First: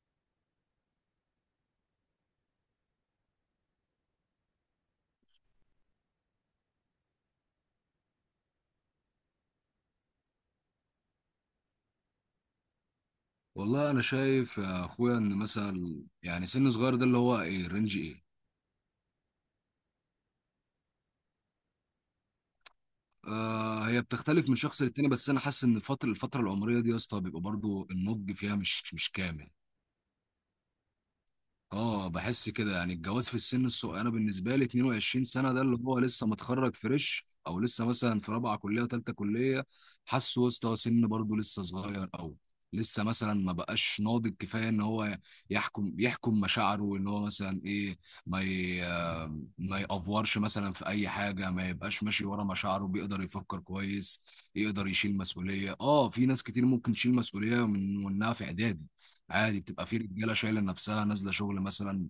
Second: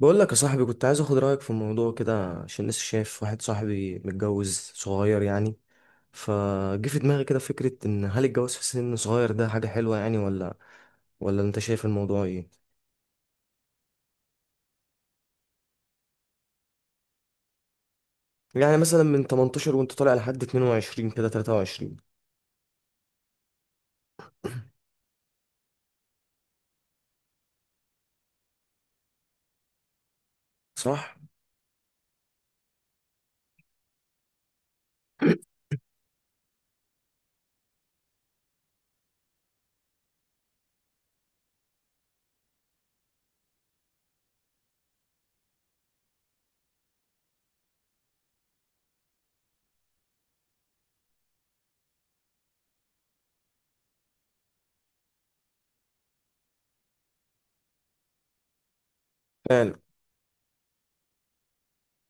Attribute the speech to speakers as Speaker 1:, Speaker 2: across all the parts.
Speaker 1: بقول لك يا صاحبي، كنت عايز اخد رايك في الموضوع كده عشان لسه شايف واحد صاحبي متجوز صغير يعني. فجه في دماغي كده فكره ان هل الجواز في سن صغير ده حاجه حلوه يعني، ولا انت شايف الموضوع ايه؟
Speaker 2: والله انا شايف يا اخويا ان مثلا يعني سن صغير ده اللي هو ايه، رينج ايه؟
Speaker 1: يعني مثلا من 18 وانت طالع لحد 22 كده 23.
Speaker 2: آه، هي بتختلف من شخص للتاني، بس انا حاسس ان الفتره العمريه دي يا اسطى بيبقى برضو النضج فيها مش كامل.
Speaker 1: صح؟
Speaker 2: اه، بحس كده يعني الجواز في السن الصغير، انا بالنسبه لي 22 سنه ده اللي هو لسه متخرج فريش، او لسه مثلا في رابعه كليه، ثالثه كليه. حاسه يا اسطى سن برضو لسه صغير، او لسه مثلا ما بقاش ناضج كفايه ان هو يحكم مشاعره، ان هو مثلا ايه، ما ي... ما يأفورش مثلا في اي حاجه، ما يبقاش ماشي ورا مشاعره، بيقدر يفكر كويس، يقدر يشيل مسؤوليه. اه، في ناس كتير ممكن تشيل مسؤوليه من وانها في اعدادي، عادي.
Speaker 1: يعني
Speaker 2: بتبقى في رجاله شايله نفسها نازله شغل مثلا،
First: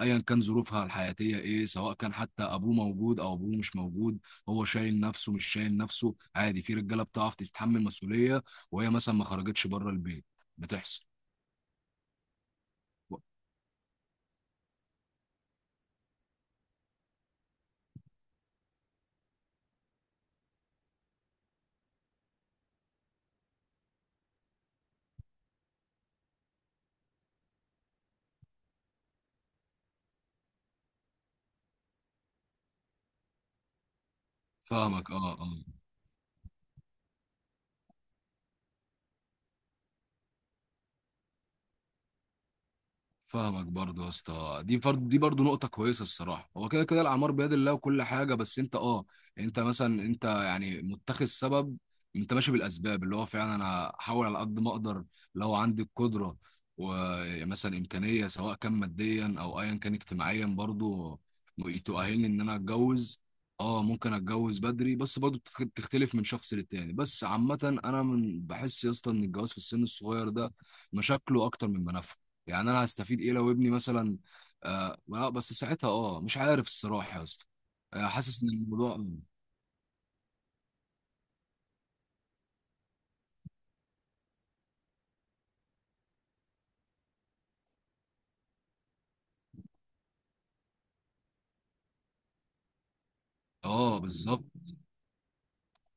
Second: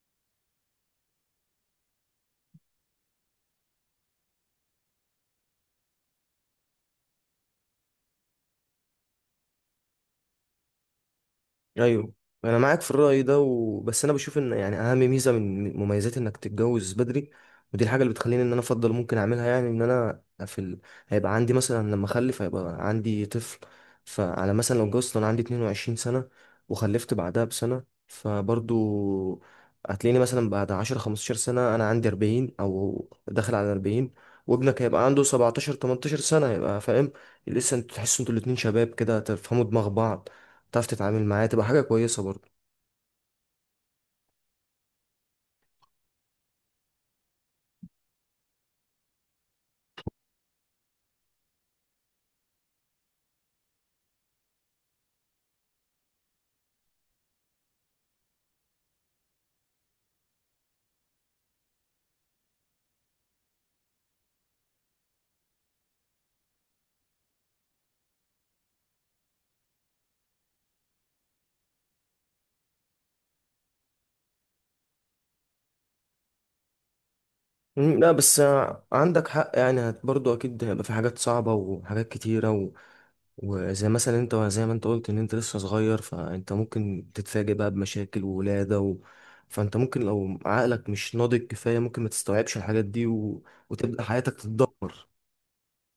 Speaker 2: ايا كان ظروفها الحياتيه ايه، سواء كان حتى ابوه موجود او ابوه مش موجود. هو شايل نفسه مش شايل نفسه، عادي. في رجاله بتعرف تتحمل مسؤوليه، وهي مثلا ما خرجتش بره البيت، بتحصل.
Speaker 1: ايوه انا معاك في الرأي ده بس انا بشوف ان يعني اهم ميزة من مميزات انك تتجوز بدري، ودي الحاجة اللي بتخليني ان انا افضل ممكن اعملها، يعني ان انا في هيبقى عندي مثلا لما اخلف هيبقى عندي طفل. فانا مثلا لو اتجوزت وانا عندي 22 سنة وخلفت بعدها بسنة، فبرضو هتلاقيني مثلا بعد 10 15 سنة انا عندي 40 او داخل على 40، وابنك هيبقى
Speaker 2: فاهمك،
Speaker 1: عنده
Speaker 2: اه اه.
Speaker 1: 17 18 سنة هيبقى فاهم. لسه انتوا تحسوا انتوا الاتنين شباب كده، تفهموا دماغ بعض، تعرف تتعامل معاه، تبقى حاجة كويسة برضه.
Speaker 2: فاهمك برضه يا اسطى، دي فرض، دي برضه نقطة كويسة الصراحة. هو كده كده الأعمار بيد الله، وكل حاجة، بس أنت أه، أنت مثلا أنت يعني متخذ سبب، أنت ماشي بالأسباب، اللي هو فعلا أنا هحاول على قد ما أقدر. لو عندي القدرة ومثلا إمكانية، سواء كان ماديا أو أيا كان اجتماعيا برضه، تؤهلني إن أنا أتجوز، أه ممكن أتجوز بدري، بس برضه بتختلف من شخص للتاني. بس عامة أنا من بحس يا اسطى إن الجواز في السن الصغير ده مشاكله أكتر من منافعه. يعني انا هستفيد ايه لو ابني مثلا، آه آه، بس ساعتها مش عارف الصراحه يا اسطى. آه،
Speaker 1: لا بس
Speaker 2: حاسس ان الموضوع،
Speaker 1: عندك حق، يعني برضه أكيد هيبقى في حاجات صعبة وحاجات كتيرة وزي مثلا أنت، زي ما أنت قلت إن أنت لسه صغير، فأنت ممكن تتفاجئ بقى بمشاكل وولادة فأنت ممكن لو عقلك مش ناضج كفاية ممكن ما تستوعبش الحاجات دي
Speaker 2: اه
Speaker 1: وتبدأ حياتك
Speaker 2: بالظبط.
Speaker 1: تتدمر.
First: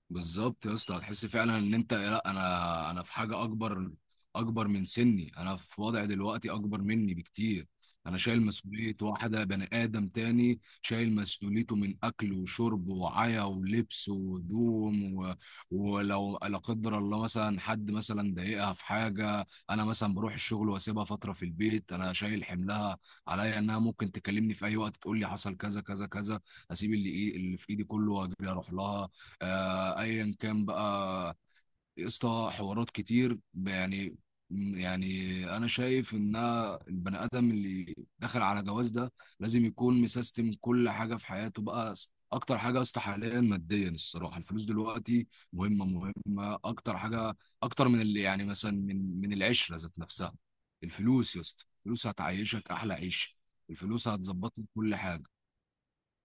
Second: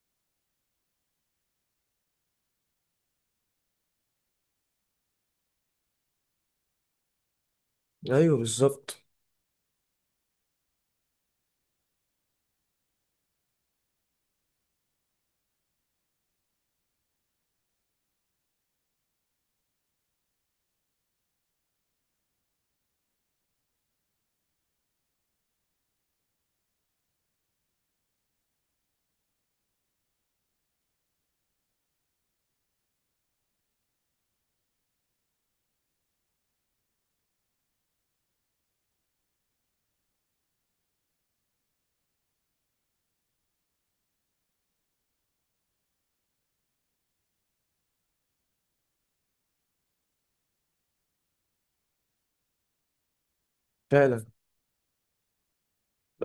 Speaker 2: بالظبط يا اسطى، هتحس فعلا ان انت لا، انا في حاجه اكبر، اكبر من سني، انا في وضع دلوقتي اكبر مني بكتير. انا
Speaker 1: أيوه
Speaker 2: شايل مسؤوليه
Speaker 1: بالظبط.
Speaker 2: واحده بني ادم تاني، شايل مسؤوليته من اكل وشرب وعيا ولبس وهدوم ولو لا قدر الله مثلا حد مثلا ضايقها في حاجه، انا مثلا بروح الشغل واسيبها فتره في البيت، انا شايل حملها عليا انها ممكن تكلمني في اي وقت تقول لي حصل كذا كذا كذا، اسيب اللي ايه اللي في ايدي كله واجري اروح لها. آه، ايا كان بقى، قصة حوارات كتير يعني. يعني انا شايف ان البني ادم اللي دخل على جواز ده لازم يكون مسيستم كل حاجه في حياته بقى. اكتر حاجه يا اسطى حاليا ماديا الصراحه، الفلوس دلوقتي مهمه مهمه، اكتر حاجه، اكتر من اللي يعني مثلا من العشره ذات نفسها. الفلوس يا اسطى، الفلوس هتعيشك احلى عيش، الفلوس
Speaker 1: فعلا.
Speaker 2: هتظبط لك كل حاجه.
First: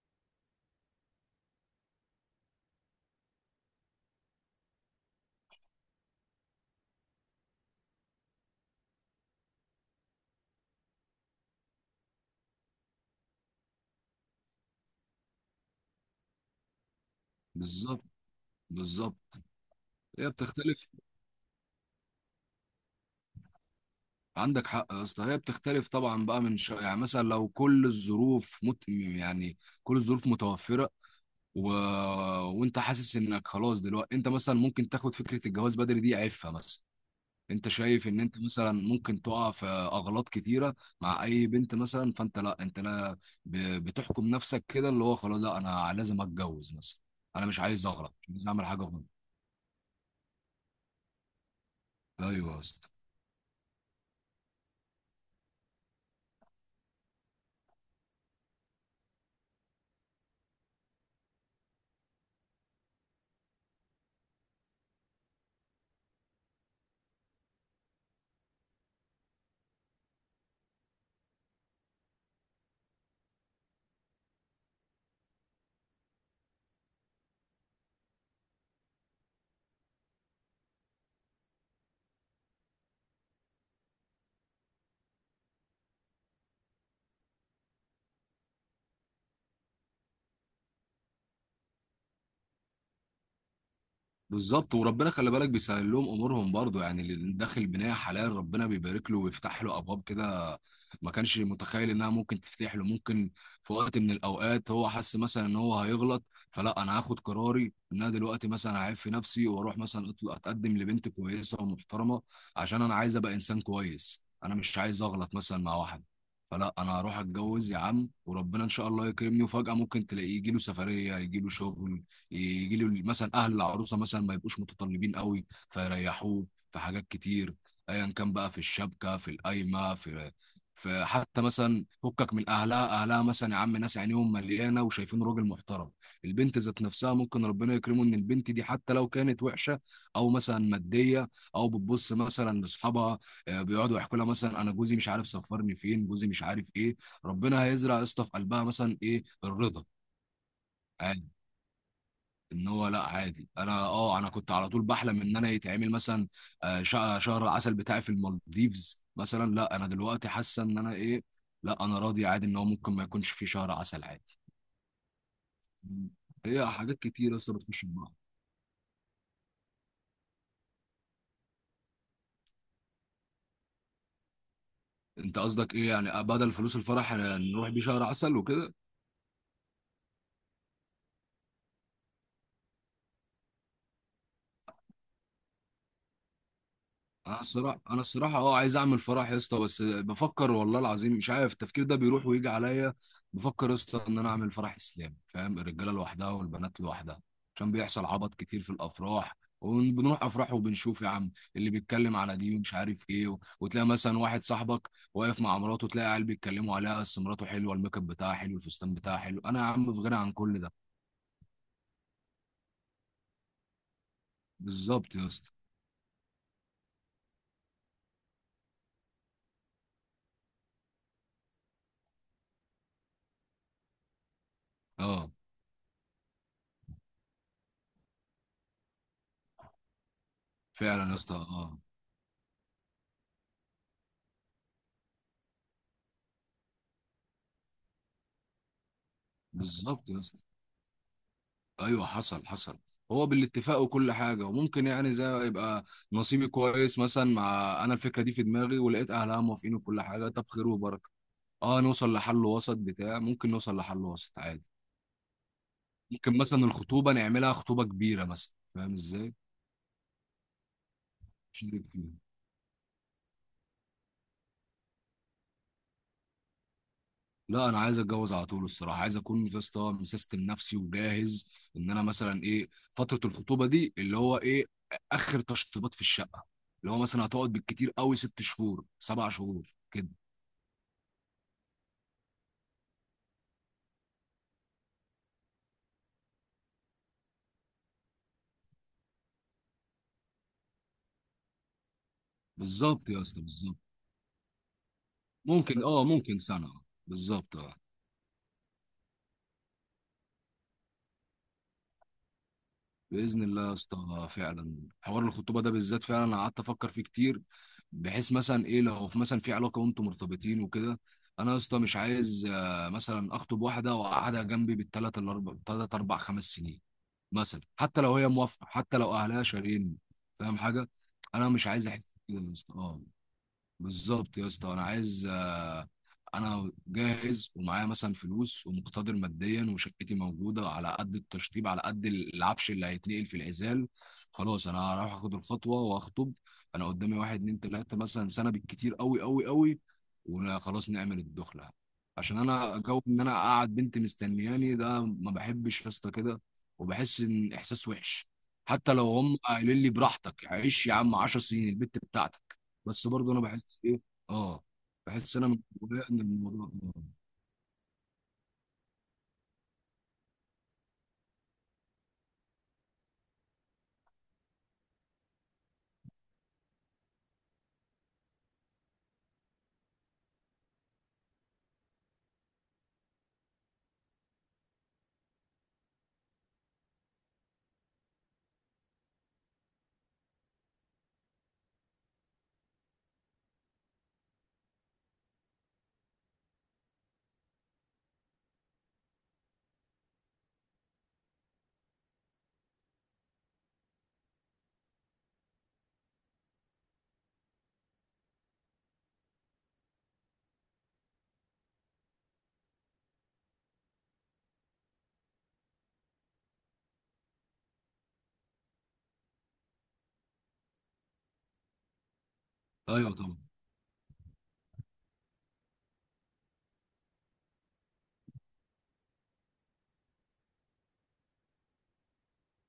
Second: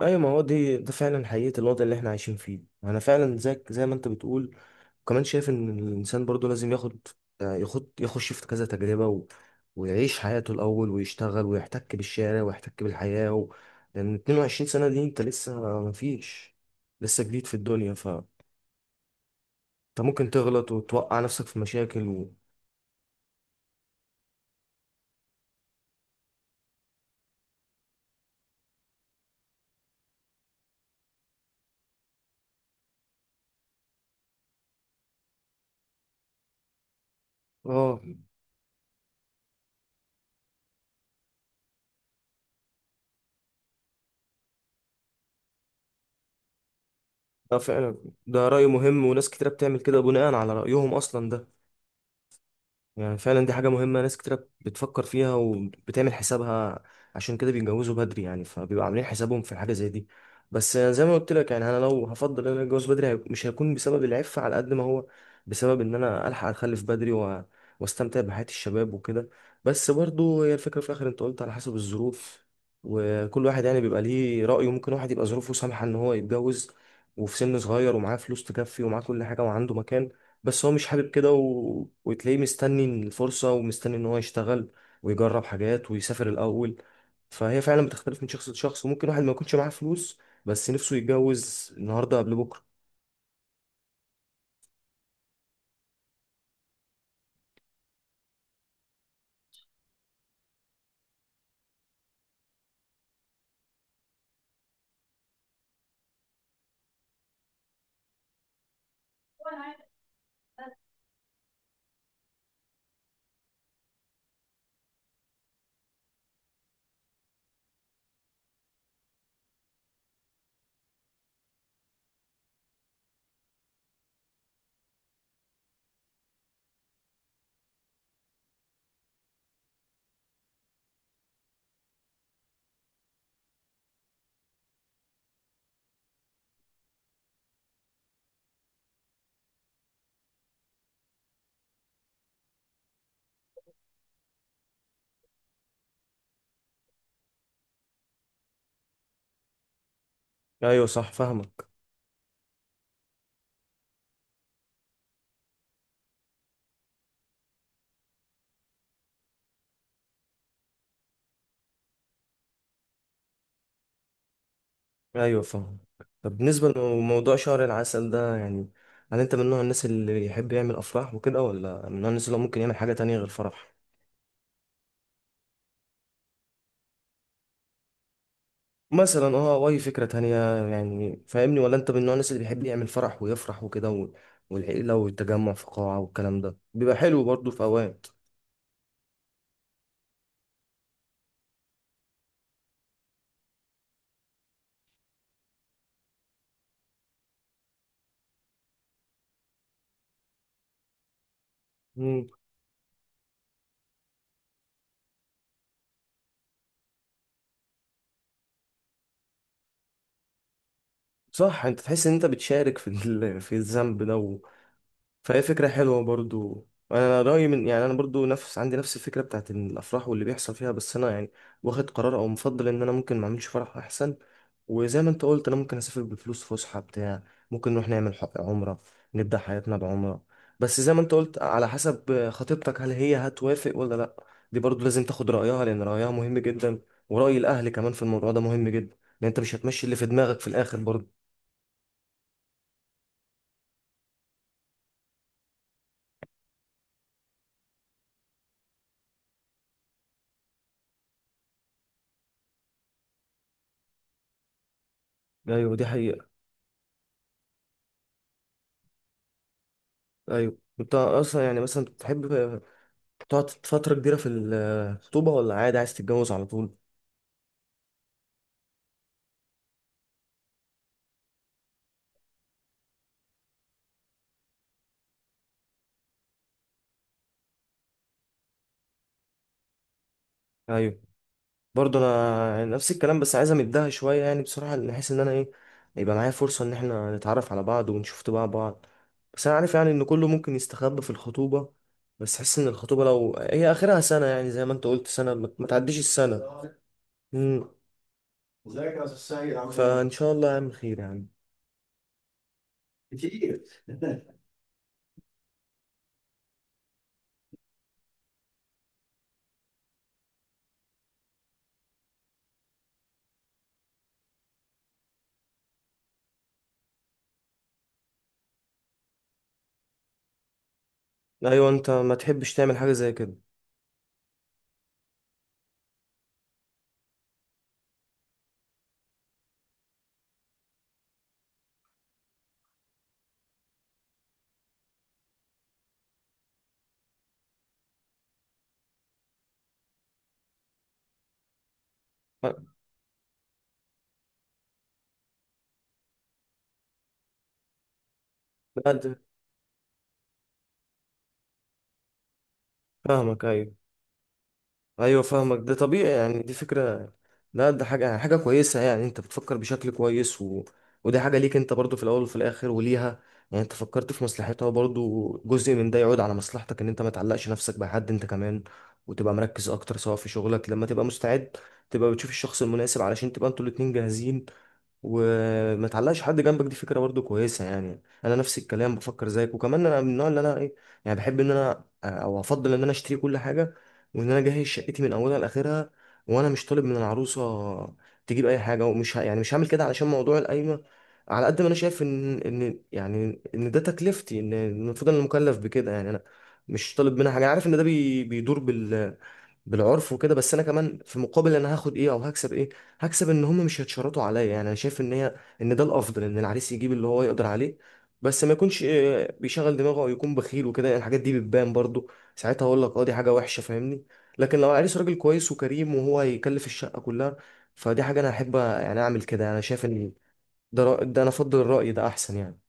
Speaker 1: أيوه، ما هو دي ده فعلا حقيقة الوضع اللي إحنا عايشين فيه. أنا فعلا زيك زي ما أنت بتقول، وكمان شايف ان الانسان برضو لازم ياخد يخش في كذا تجربه ويعيش حياته الاول ويشتغل ويحتك بالشارع ويحتك بالحياه لان 22 سنه دي انت لسه ما فيش، لسه جديد في الدنيا،
Speaker 2: بالظبط.
Speaker 1: فانت
Speaker 2: بالظبط،
Speaker 1: ممكن
Speaker 2: هي
Speaker 1: تغلط
Speaker 2: بتختلف.
Speaker 1: وتوقع نفسك في مشاكل
Speaker 2: عندك حق يا اسطى، هي بتختلف طبعا بقى، من شا... يعني مثلا لو كل الظروف يعني كل الظروف متوفره، و... وانت حاسس انك خلاص دلوقتي، انت مثلا ممكن تاخد فكره الجواز بدري دي عيبها مثلا، انت
Speaker 1: اه.
Speaker 2: شايف ان انت مثلا ممكن تقع في اغلاط كتيره مع اي بنت مثلا، فانت لا، انت لا، ب... بتحكم نفسك كده، اللي هو خلاص لا انا لازم اتجوز مثلا، انا
Speaker 1: ده
Speaker 2: مش عايز
Speaker 1: فعلا.
Speaker 2: اغلط، مش
Speaker 1: ده
Speaker 2: عايز اعمل
Speaker 1: رأي
Speaker 2: حاجه غلط.
Speaker 1: مهم، وناس كتيرة بتعمل كده بناء على رأيهم أصلا ده.
Speaker 2: ايوه يا اسطى،
Speaker 1: يعني فعلا دي حاجة مهمة، ناس كتير بتفكر فيها وبتعمل حسابها، عشان كده بيتجوزوا بدري يعني، فبيبقوا عاملين حسابهم في حاجة زي دي. بس زي ما قلت لك يعني انا لو هفضل ان انا اتجوز بدري مش هيكون بسبب العفة على قد ما هو بسبب ان انا الحق اخلف بدري واستمتع بحياة الشباب وكده. بس برضو هي الفكرة في الاخر، انت قلت على حسب الظروف، وكل واحد يعني بيبقى ليه رأيه. ممكن واحد يبقى ظروفه سامحة ان هو يتجوز وفي سن صغير، ومعاه فلوس تكفي، ومعاه كل حاجة، وعنده مكان، بس هو مش حابب كده وتلاقيه مستني الفرصة ومستني ان هو يشتغل ويجرب حاجات ويسافر الاول. فهي فعلا بتختلف من شخص لشخص، وممكن واحد ما يكونش معاه فلوس بس نفسه يتجوز النهاردة قبل بكرة.
Speaker 2: بالظبط. وربنا خلي بالك بيسهل لهم امورهم برضو، يعني اللي داخل بنايه حلال ربنا بيبارك له ويفتح له ابواب كده ما كانش متخيل انها ممكن تفتح له. ممكن في وقت من الاوقات هو حس مثلا ان هو هيغلط، فلا، انا هاخد قراري ان انا دلوقتي مثلا هعيب في نفسي واروح مثلا اتقدم لبنت كويسه ومحترمه، عشان انا عايز ابقى انسان كويس، انا مش عايز اغلط مثلا مع واحد. فلا، انا هروح اتجوز يا عم، وربنا ان شاء الله يكرمني. وفجاه ممكن تلاقيه يجي له سفريه، يجي له شغل، يجي له مثلا اهل العروسه مثلا ما يبقوش متطلبين قوي فيريحوه، في حاجات كتير، ايا كان بقى، في الشبكه، في القايمه، في في حتى مثلا فكك من اهلها، اهلها مثلا يا عم ناس عينيهم مليانه وشايفين راجل محترم. البنت ذات نفسها ممكن ربنا يكرمه ان البنت دي حتى لو كانت وحشه، او مثلا ماديه، او بتبص مثلا لاصحابها، آه، بيقعدوا يحكوا لها مثلا انا جوزي مش عارف سفرني فين، جوزي مش عارف ايه، ربنا هيزرع يا اسطى في قلبها مثلا ايه الرضا،
Speaker 1: ايوه صح، فاهمك.
Speaker 2: ان هو لا، عادي. انا انا كنت على طول بحلم ان انا يتعمل مثلا آه، شهر عسل بتاعي في المالديفز مثلا، لا انا دلوقتي حاسه ان انا ايه، لا انا راضي عادي، ان هو ممكن ما يكونش فيه شهر عسل عادي.
Speaker 1: ايوه فاهم. طب
Speaker 2: هي
Speaker 1: بالنسبة
Speaker 2: حاجات
Speaker 1: لموضوع
Speaker 2: كتير اصلا
Speaker 1: شهر
Speaker 2: بتخش في
Speaker 1: العسل
Speaker 2: بعض.
Speaker 1: ده يعني، هل انت من نوع الناس اللي يحب يعمل افراح وكده، ولا من نوع الناس اللي هو ممكن يعمل حاجة تانية غير فرح؟
Speaker 2: انت قصدك ايه يعني، آه، بدل فلوس الفرح آه، نروح بيه شهر عسل وكده؟
Speaker 1: مثلا اه او اي فكره تانية، يعني فاهمني؟ ولا انت من نوع الناس اللي بيحب يعمل فرح ويفرح وكده والعيله والتجمع في قاعه والكلام ده بيبقى حلو
Speaker 2: انا
Speaker 1: برضه في
Speaker 2: الصراحه، انا
Speaker 1: اوقات.
Speaker 2: الصراحه اه عايز اعمل فرح يا اسطى، بس بفكر والله العظيم، مش عارف التفكير ده بيروح ويجي عليا. بفكر يا اسطى ان انا اعمل فرح اسلامي، فاهم، الرجاله لوحدها والبنات لوحدها، عشان بيحصل عبط كتير في الافراح. وبنروح افراح وبنشوف يا عم اللي بيتكلم
Speaker 1: مم.
Speaker 2: على دي ومش عارف ايه وتلاقي مثلا واحد صاحبك واقف مع مراته، تلاقي عيال بيتكلموا عليها، بس مراته حلوه، الميك اب بتاعها حلو، الفستان بتاعها حلو، انا يا عم في غنى عن كل ده.
Speaker 1: صح. انت تحس ان انت بتشارك في في الذنب ده.
Speaker 2: بالظبط يا
Speaker 1: فهي
Speaker 2: اسطى،
Speaker 1: فكرة حلوة برضو. أنا رأيي من يعني، أنا برضو نفس عندي نفس الفكرة بتاعت إن الأفراح واللي بيحصل فيها، بس أنا يعني واخد قرار أو مفضل إن أنا ممكن ما أعملش فرح أحسن. وزي ما أنت
Speaker 2: اه.
Speaker 1: قلت، أنا ممكن أسافر بفلوس فسحة بتاع، ممكن نروح نعمل عمرة، نبدأ حياتنا بعمرة. بس زي ما
Speaker 2: فعلا يا
Speaker 1: أنت
Speaker 2: اسطى،
Speaker 1: قلت على
Speaker 2: اه
Speaker 1: حسب خطيبتك هل هي هتوافق ولا لأ. دي برضو لازم تاخد رأيها لأن رأيها مهم جدا، ورأي الأهل كمان في الموضوع ده مهم جدا، لأن أنت مش هتمشي اللي في
Speaker 2: بالظبط يا
Speaker 1: دماغك
Speaker 2: اسطى.
Speaker 1: في الآخر برضو.
Speaker 2: ايوه حصل حصل، هو بالاتفاق وكل حاجه. وممكن يعني زي يبقى نصيبي كويس مثلا مع انا الفكره دي في دماغي، ولقيت اهلها موافقين وكل حاجه، طب خير وبركه، اه نوصل لحل وسط بتاع، ممكن نوصل لحل وسط عادي.
Speaker 1: أيوة دي حقيقة.
Speaker 2: ممكن مثلا الخطوبه نعملها خطوبه كبيره مثلا، فاهم ازاي،
Speaker 1: أيوة، انت اصلا يعني مثلا
Speaker 2: شريك فيها.
Speaker 1: بتحب تقعد فترة كبيرة في الخطوبة، ولا عادي عايز تتجوز على طول؟
Speaker 2: لا انا عايز اتجوز على طول الصراحه. عايز اكون يا اسطى مسيستم نفسي وجاهز، ان انا مثلا ايه، فتره الخطوبه دي اللي هو ايه اخر تشطيبات في الشقه، اللي هو مثلا هتقعد بالكتير قوي ست شهور، سبع شهور كده.
Speaker 1: ايوه برضه انا يعني نفس الكلام، بس عايز امدها شوية يعني بصراحة، بحيث ان انا ايه، يبقى معايا فرصة ان احنا نتعرف على بعض ونشوف طباع بعض. بس انا عارف يعني ان كله ممكن يستخبى في الخطوبة، بس حس ان الخطوبة
Speaker 2: بالظبط يا
Speaker 1: لو
Speaker 2: اسطى،
Speaker 1: هي
Speaker 2: بالظبط.
Speaker 1: اخرها سنة يعني زي ما انت قلت سنة، ما
Speaker 2: ممكن
Speaker 1: تعديش
Speaker 2: اه ممكن
Speaker 1: السنة.
Speaker 2: سنة آه. بالظبط
Speaker 1: امم.
Speaker 2: اه.
Speaker 1: فان شاء الله يعمل خير يعني.
Speaker 2: بإذن الله يا اسطى، آه، فعلا حوار الخطوبة ده بالذات فعلا أنا قعدت أفكر فيه كتير. بحيث مثلا إيه لو في مثلا في علاقة وأنتم مرتبطين وكده، أنا يا اسطى مش عايز آه، مثلا أخطب واحدة وأقعدها جنبي بالتلات الأربع، تلات أربع خمس سنين مثلا، حتى لو هي موافقة، حتى لو أهلها شارين، فاهم حاجة، أنا مش
Speaker 1: ايوه،
Speaker 2: عايز
Speaker 1: انت
Speaker 2: أحس
Speaker 1: ما
Speaker 2: كده يا
Speaker 1: تحبش
Speaker 2: اسطى،
Speaker 1: تعمل حاجة
Speaker 2: اه.
Speaker 1: زي كده.
Speaker 2: بالظبط يا اسطى، انا عايز آه، انا جاهز ومعايا مثلا فلوس، ومقتدر ماديا، وشقتي موجوده على قد التشطيب، على قد العفش اللي هيتنقل في العزال. خلاص انا هروح اخد الخطوه واخطب، انا قدامي واحد اتنين تلاته مثلا سنه بالكتير قوي قوي قوي، وخلاص نعمل الدخله. عشان انا جو ان انا اقعد بنتي مستنياني ده ما بحبش يا اسطى كده، وبحس ان احساس وحش،
Speaker 1: لا،
Speaker 2: حتى لو هم قايلين لي براحتك عيش يا عم 10 سنين البت بتاعتك، بس برضه انا
Speaker 1: فاهمك. ايوه
Speaker 2: بحس ايه، اه
Speaker 1: ايوه
Speaker 2: بحس انا
Speaker 1: فاهمك،
Speaker 2: من
Speaker 1: ده
Speaker 2: جوايا
Speaker 1: طبيعي
Speaker 2: ان
Speaker 1: يعني، دي
Speaker 2: الموضوع.
Speaker 1: فكره. لا ده حاجه كويسه، يعني انت بتفكر بشكل كويس ودي حاجه ليك انت برضو في الاول وفي الاخر، وليها. يعني انت فكرت في مصلحتها، وبرضو جزء من ده يعود على مصلحتك، ان انت ما تعلقش نفسك بحد، انت كمان وتبقى مركز اكتر سواء في شغلك، لما تبقى مستعد تبقى بتشوف الشخص المناسب علشان تبقى انتوا الاتنين جاهزين وما تعلقش حد جنبك. دي فكره برضو كويسه يعني. انا نفس الكلام بفكر زيك، وكمان انا من النوع اللي انا ايه، يعني بحب ان انا او افضل ان انا اشتري كل حاجه، وان انا اجهز شقتي من اولها لاخرها، وانا مش طالب من العروسه تجيب اي حاجه، ومش يعني مش هعمل كده علشان موضوع القايمه. على قد ما انا شايف ان يعني ان ده تكلفتي، ان المفروض انا مكلف بكده، يعني انا مش طالب منها حاجه. عارف ان ده بيدور بال، بالعرف وكده، بس انا كمان في مقابل انا هاخد ايه او هكسب ايه؟ هكسب ان هم مش هيتشرطوا عليا. يعني انا شايف ان هي ان ده الافضل، ان العريس يجيب اللي هو يقدر عليه، بس ما يكونش بيشغل دماغه او يكون بخيل وكده، يعني الحاجات دي بتبان برضو ساعتها. اقول
Speaker 2: آه.
Speaker 1: لك اه، دي
Speaker 2: ايوه
Speaker 1: حاجه
Speaker 2: طبعا.
Speaker 1: وحشه، فاهمني؟ لكن لو العريس راجل كويس وكريم، وهو هيكلف الشقه كلها، فدي حاجه انا احب يعني اعمل كده. انا شايف ان ده ده انا افضل الراي ده احسن يعني.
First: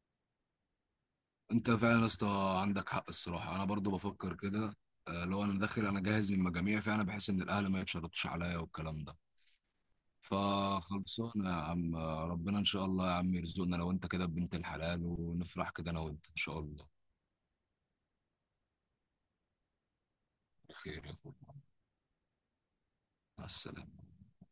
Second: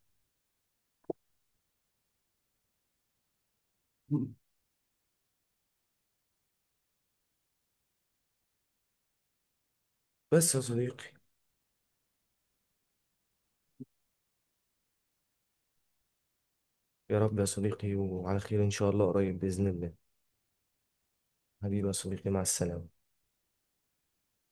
Speaker 2: انت فعلا يا اسطى عندك حق الصراحه، انا برضه بفكر كده، آه، لو انا داخل انا جاهز من المجاميع، فعلا بحس ان الاهل ما يتشرطوش عليا والكلام ده.
Speaker 1: بس يا صديقي،
Speaker 2: فخلصونا يا عم، آه، ربنا ان شاء الله يا عم يرزقنا لو انت كده بنت الحلال، ونفرح كده انا وانت ان شاء الله.
Speaker 1: يا رب يا صديقي، وعلى خير ان شاء الله قريب باذن الله.
Speaker 2: بخير يا اخويا،
Speaker 1: حبيبي يا صديقي، مع السلامه.
Speaker 2: مع السلامه.